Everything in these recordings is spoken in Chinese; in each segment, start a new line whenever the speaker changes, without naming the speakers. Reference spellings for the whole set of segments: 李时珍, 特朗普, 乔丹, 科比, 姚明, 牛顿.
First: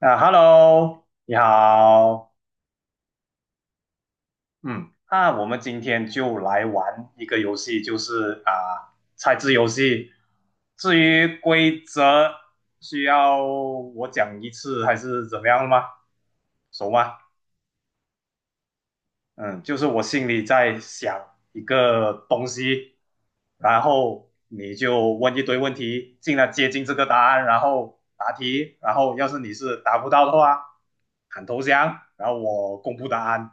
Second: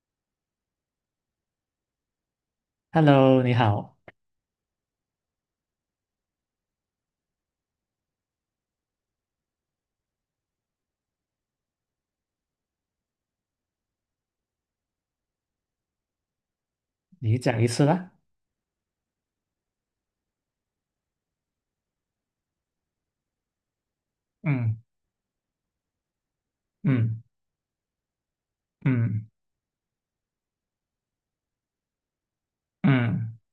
啊，Hello，你好。
Hello，你好，
嗯，那我们今天就来玩一个游戏，猜字游戏。至于规则，需要我讲一次还是怎么样吗？熟吗？
你讲一次啦。
嗯，就是我心里在想一个东西，然后你
嗯
就问一堆问题，尽量接近这个答
嗯
案，然后答题，然后要
嗯
是你是答不到的话，喊投降，然后我公布答
嗯
案。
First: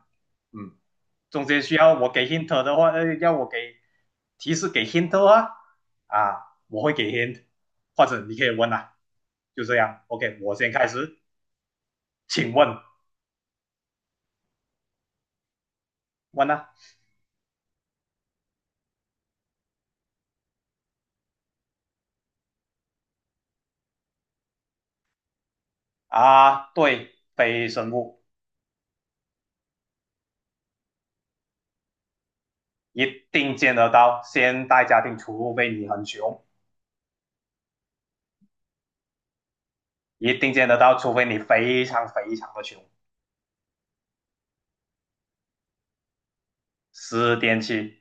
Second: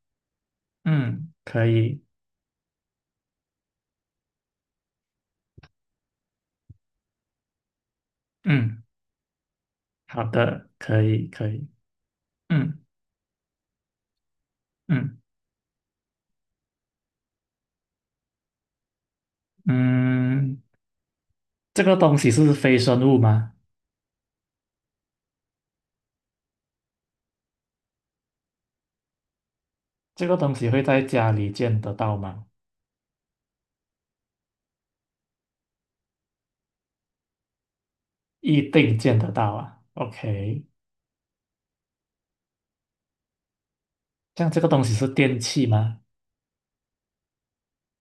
嗯，
嗯
中间
可
需要
以，
我给 hint 的话，要我给提示给 hint 的话，啊，我会给 hint，或者你可以问
嗯
啊，就这样。
好
OK,我
的，
先开
可
始，
以，可以。
请问，
嗯嗯
问啊。
嗯，这个东西是非生物吗？
啊，对，非生物。
这个东西会在家里见得到吗？
一定见得到。现代家庭，除非你很穷，
一定见得到啊。
一定
OK，
见得到，除非你非常非常的穷。
像这个东西是电器吗？
湿电器，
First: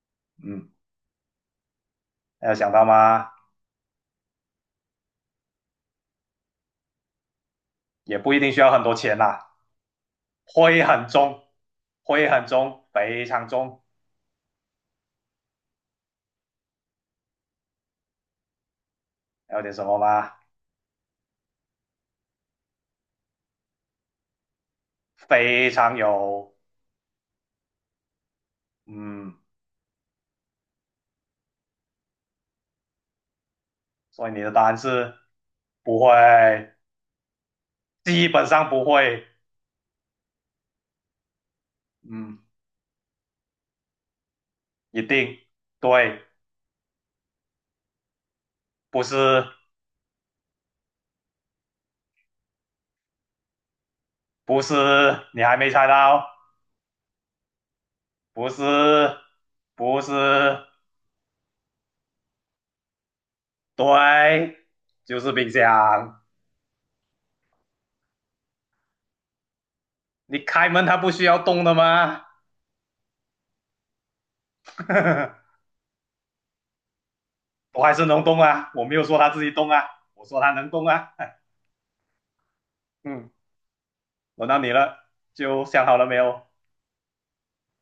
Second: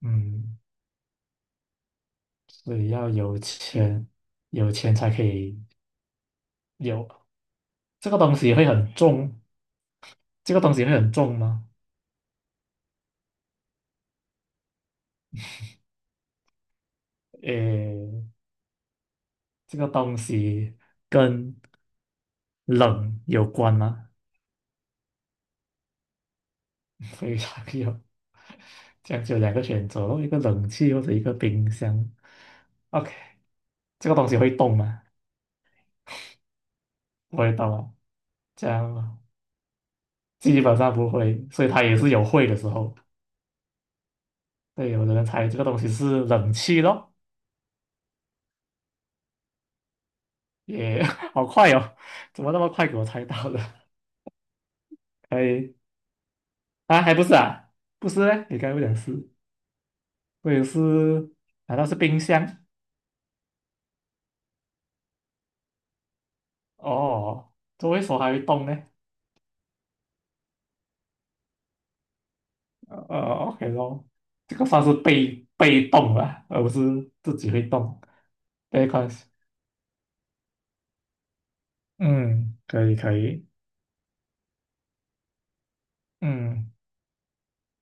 嗯，
嗯，有想
所
到
以要
吗？
有钱，有钱才可以有。这
也
个
不
东
一定
西
需
会
要很
很
多钱
重，
啦。
这个东
灰
西会
很
很重
重，
吗？
灰很重，非常重。
诶，
还有点
这
什
个
么
东
吗？
西跟冷有关吗？
非常有。
非常有，这样
嗯，
就有两个选择咯，一个冷气或者一个冰箱。OK，这个东
所以
西
你的
会
答案
动吗？
是不会，
不会动啊，
基本上
这
不
样
会。
基本上不会，所以它也是有
嗯，
会的时候。对，
一
有的人
定
猜这个东西
对，
是冷气咯，
不是，
也 好快哦，怎么那么快给我猜到了？
不是，你还没
哎，
猜到哦。
啊，还不是啊，不是嘞，
不
你刚才不讲
是，
是，
不是，
我也是，难道是冰箱？
对，就是冰箱。
哦，周围说还会动呢？
你开门它不需要动的吗？
呃，OK 咯，这个算是被 被动了，而不是自己会
我还
动。
是能动啊，
b
我
被
没有
关
说
系，
它自己动啊，我说它能动啊。
嗯，可以可
嗯，
以。
轮到你了，就想好了没有？
嗯，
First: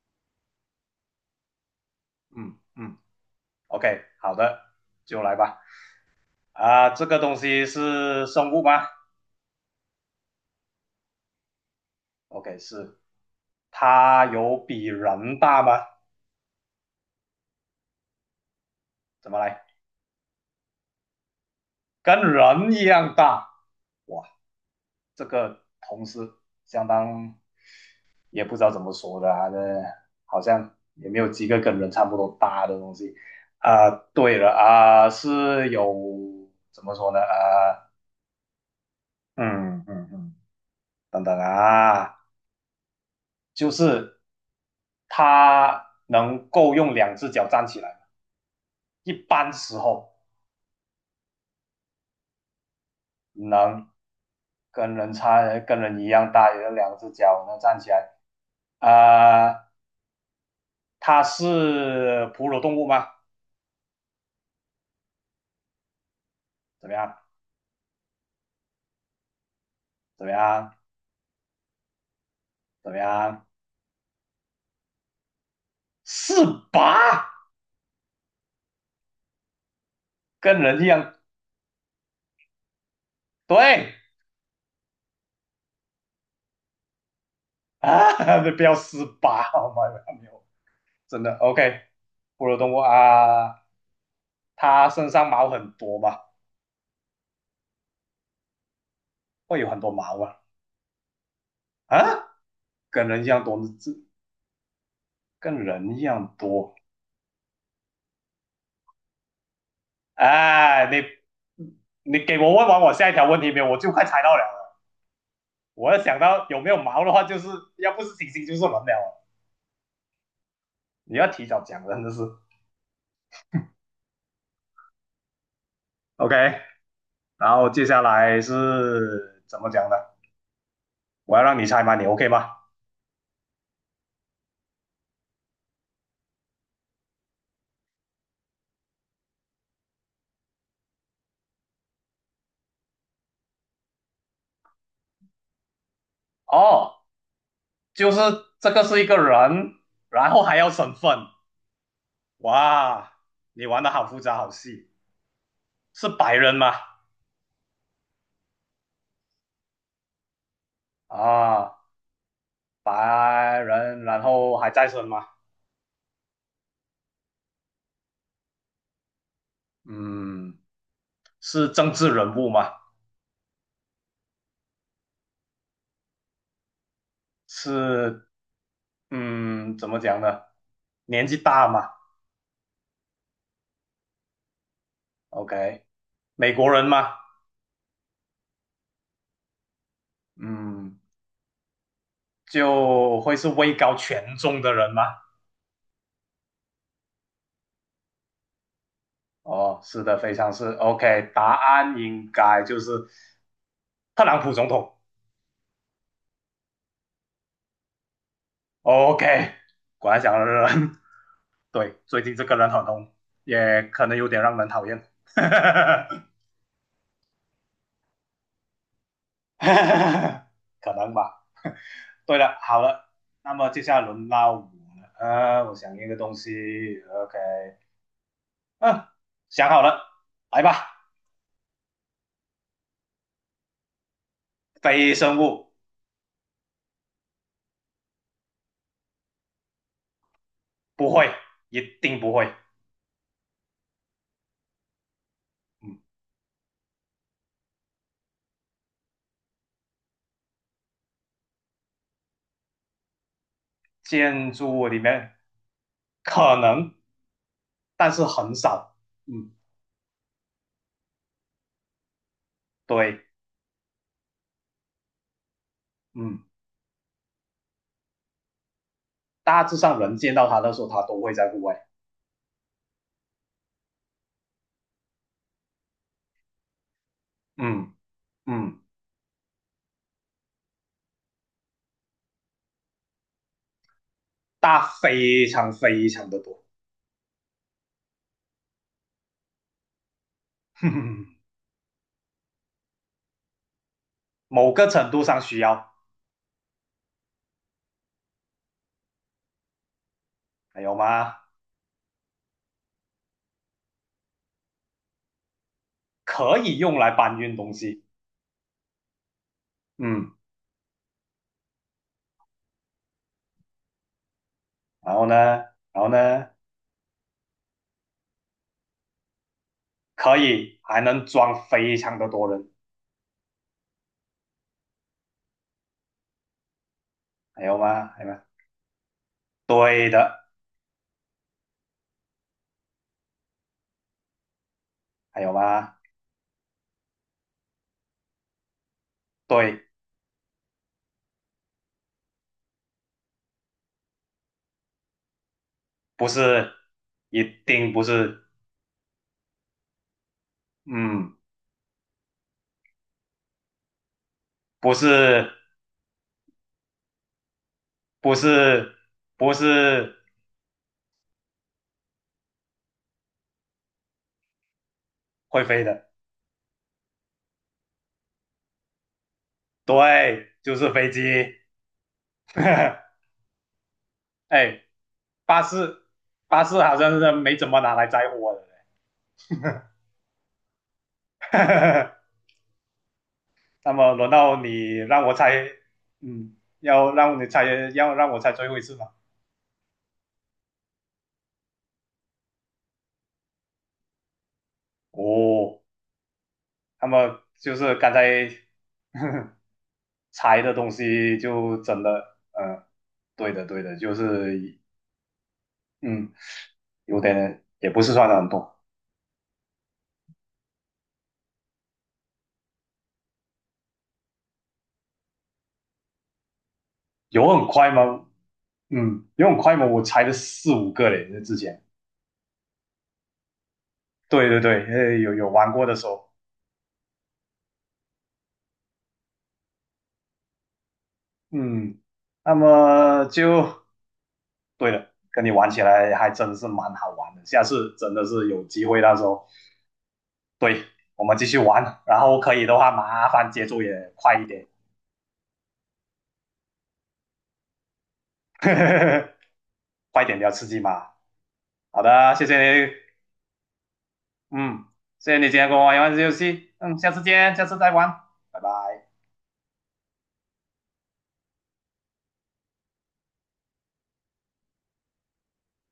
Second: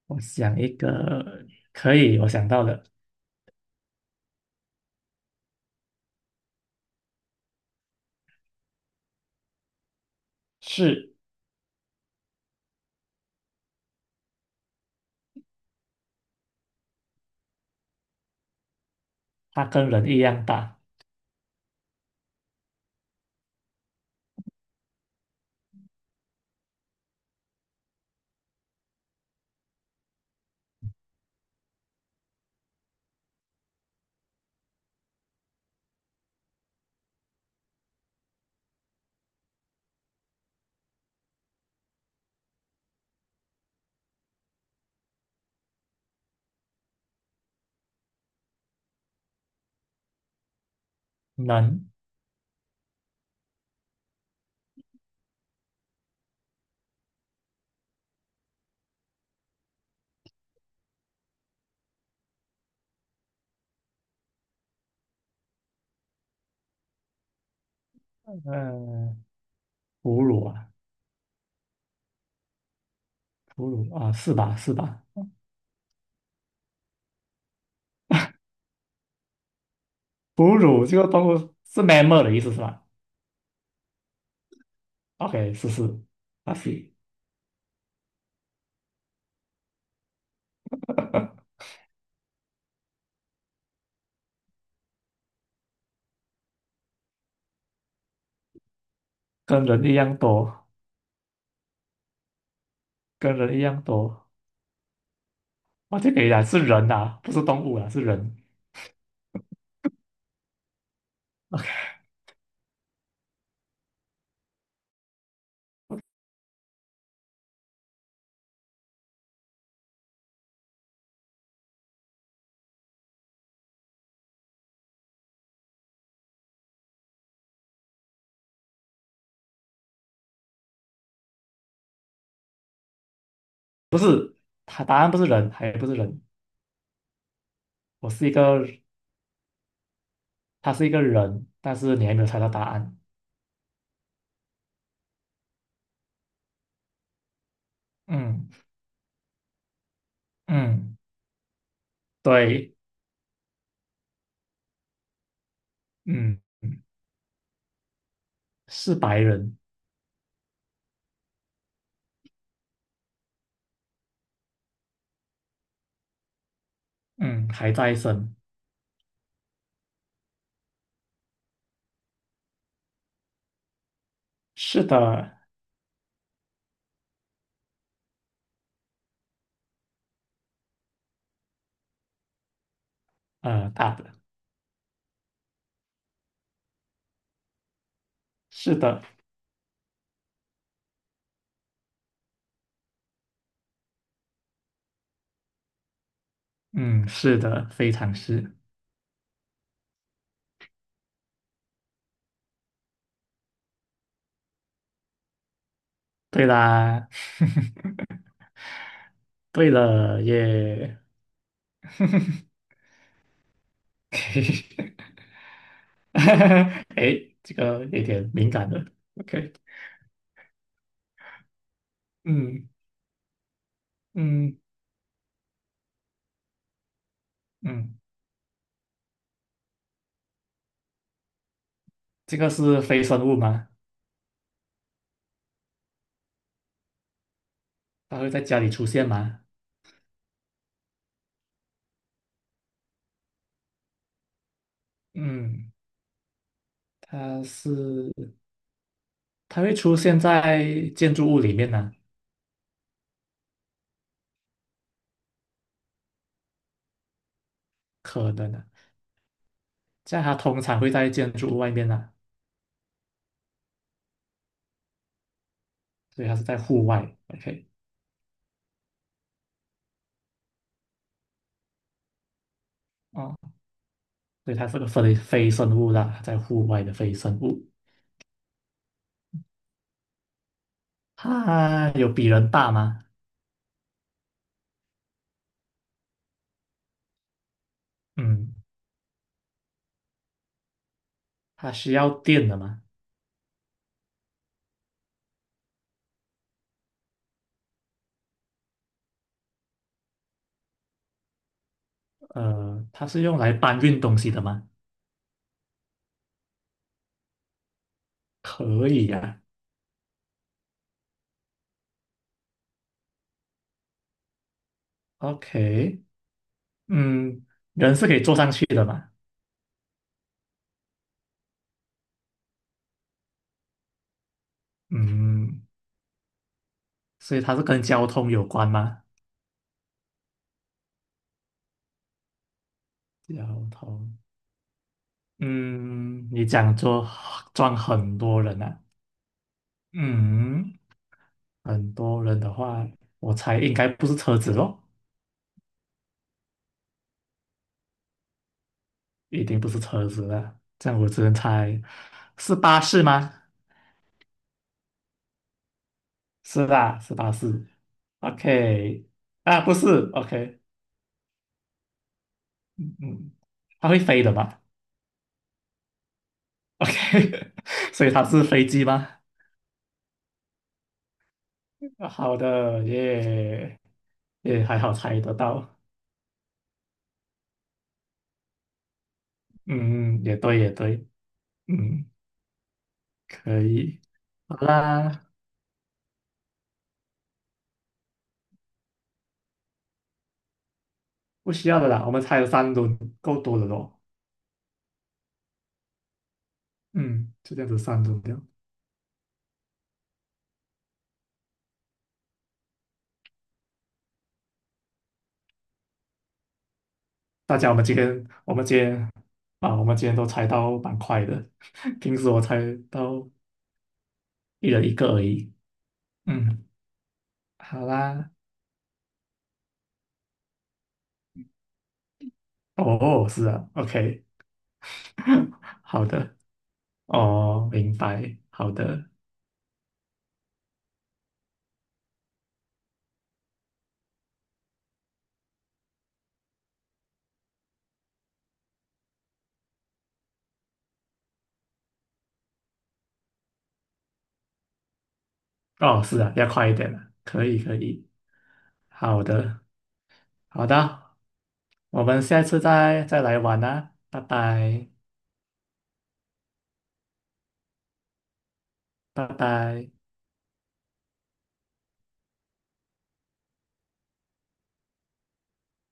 我想一个，可以，我想
嗯
到了，
嗯，OK,好的，就来吧。啊，这个东西是生物吗
是。
？OK,是。它有比人大吗？怎么来？
它跟人一样大，
跟人一样大。哇，这个同事相当也不知道怎么说的啊，这好像也没有几个跟人差不多大的东西啊。呃对了啊，呃是有怎么说呢？啊，呃嗯嗯嗯，等等啊，就是他能够用两只脚站起来，一般时候
能。
能跟人差跟人一样大，也有两只脚能站起来啊。它是哺乳动物吗？怎么样？
嗯、哺
怎么
乳啊，
样？怎么样？
哺乳啊，是吧是吧？
四八，
哺
跟人一
乳这个
样，
动物是 mammal 的意思是吧
对
？OK，是是，它是
啊，不要四八，好吗？没有，真的 OK。哺乳动物啊，它身上毛很多嘛，会
跟
有很
人
多
一样
毛啊
多，
啊，跟人一
跟
样
人
多，
一样
这
多，
跟人
我
一
就给你
样
讲是
多。
人啊，不是动物啊，是人。
哎，啊你给我问完我下一条问题没有？我就快猜到了。我要想到有没有毛的话，就是要不是猩猩就是人了啊。你要提早讲，真的是 OK。然后接下来是怎么讲的？我要让你猜嘛，你 OK 吗？
不是，他答案不是人，还不是人，我是一个，他是一个人，但是你还没有猜到答案。
哦，就是
嗯
这个是一个人，然后还要身
嗯，
份。
对。
哇，你玩的好复杂，好细。是白
嗯，
人吗？
是白人。
啊，白人，然后还在生吗？
嗯，还在生。
嗯，是政治人物吗？
是的。
是，嗯，怎么讲呢？年纪大吗
大的。
？OK,美国人吗？
是的。
嗯，就会是位高权重的人吗？
嗯，是的，非常是。
哦，是的，非常是 OK,答案应该就是特朗普总统
对啦，
，OK,
对
果然
了
想的人。
耶。
对，最近这个 人很红，也可能有点让人讨厌。
OK，哎这个有点敏感了。OK，
可能吧。对了，
嗯
好了，那么接下来轮到
嗯
我了，我想一个东西，OK。
嗯，
嗯、啊想好了，来吧。
这个是非生物吗？
非生物
它会在家里出现吗？
不会，一定不会。
嗯，
嗯，
它是它会出现在建筑物里面呢、
建筑物里面可能，但是
可能
很
的、
少。嗯，
这样它通常会在建筑物外面呢、
对，
所以它
嗯，
是在户外。OK，
大致上人见到它的时候，它都会在户外。
哦，所以它是个非生物啦，在户外的非生物。
嗯嗯，嗯
它有比人大吗？
大非常非常的多。
嗯，
哼哼，
它需要电的吗？
某个程度上需要，还有吗？
它是用来搬运东西的吗？
可以用来搬运东西，
可以呀、
嗯，然后呢，然
OK，
后呢，
嗯，人是可以坐上去的嘛？
可以还能装非常的多人，
嗯，所以它是
还有
跟交
吗？还有
通
吗？
有关吗？
对的，
掉头，
还有吗？
嗯，你讲就撞很多人啊，
对，
嗯，很多人的话，我猜应该不是车子咯，
不是，一定不是。
一定不是车子了，这样我只能
嗯，
猜是巴士吗？
不是，
是啦，是巴士。
不是，
OK，
不
啊，不是
是
，OK，嗯，它会飞的嘛
会飞的，
？OK，所以它是飞机吗？
对，就是飞机。
好的，耶，也还
哎，
好猜得
巴
到，
士巴士好像是没怎么拿来载货的。
嗯，也对，也对，嗯。可
那
以，
么轮到
好
你让
啦，
我猜，嗯，要让你猜，要让我猜最后一次吗？
不需要的啦，我们才了三轮，够多的咯。
哦，那
嗯，
么
就这样
就
子
是
三
刚
轮
才
掉。
猜的东西就真的，嗯，对的对的，就是嗯，有
大
点
家，我们
也
今
不是
天，
算的很
我们今
多。
天啊，我们今天都猜到蛮快的，平时我猜到一人一个而已。嗯，
有很
好
快吗？
啦，
嗯，有很快吗？我猜了4、5个嘞，之前。
哦，是啊，OK，
对对对，有玩过的
好
时候。
的，哦，明白，好的，
嗯，那么就对了，跟你玩起来还真是蛮好玩的。下次真的是有机会，到时候对我们继续玩，然后可以的话，麻烦节奏也快一点。
哦，是啊，要快一点了，可以，可以，好的，
快点比较刺
好
激嘛。
的，
好
我们
的，
下
谢谢
次
你。
再来玩啊，拜
嗯，
拜，
谢谢你今天跟我玩一玩游戏，嗯，下次见，下次再玩，拜拜。
拜拜。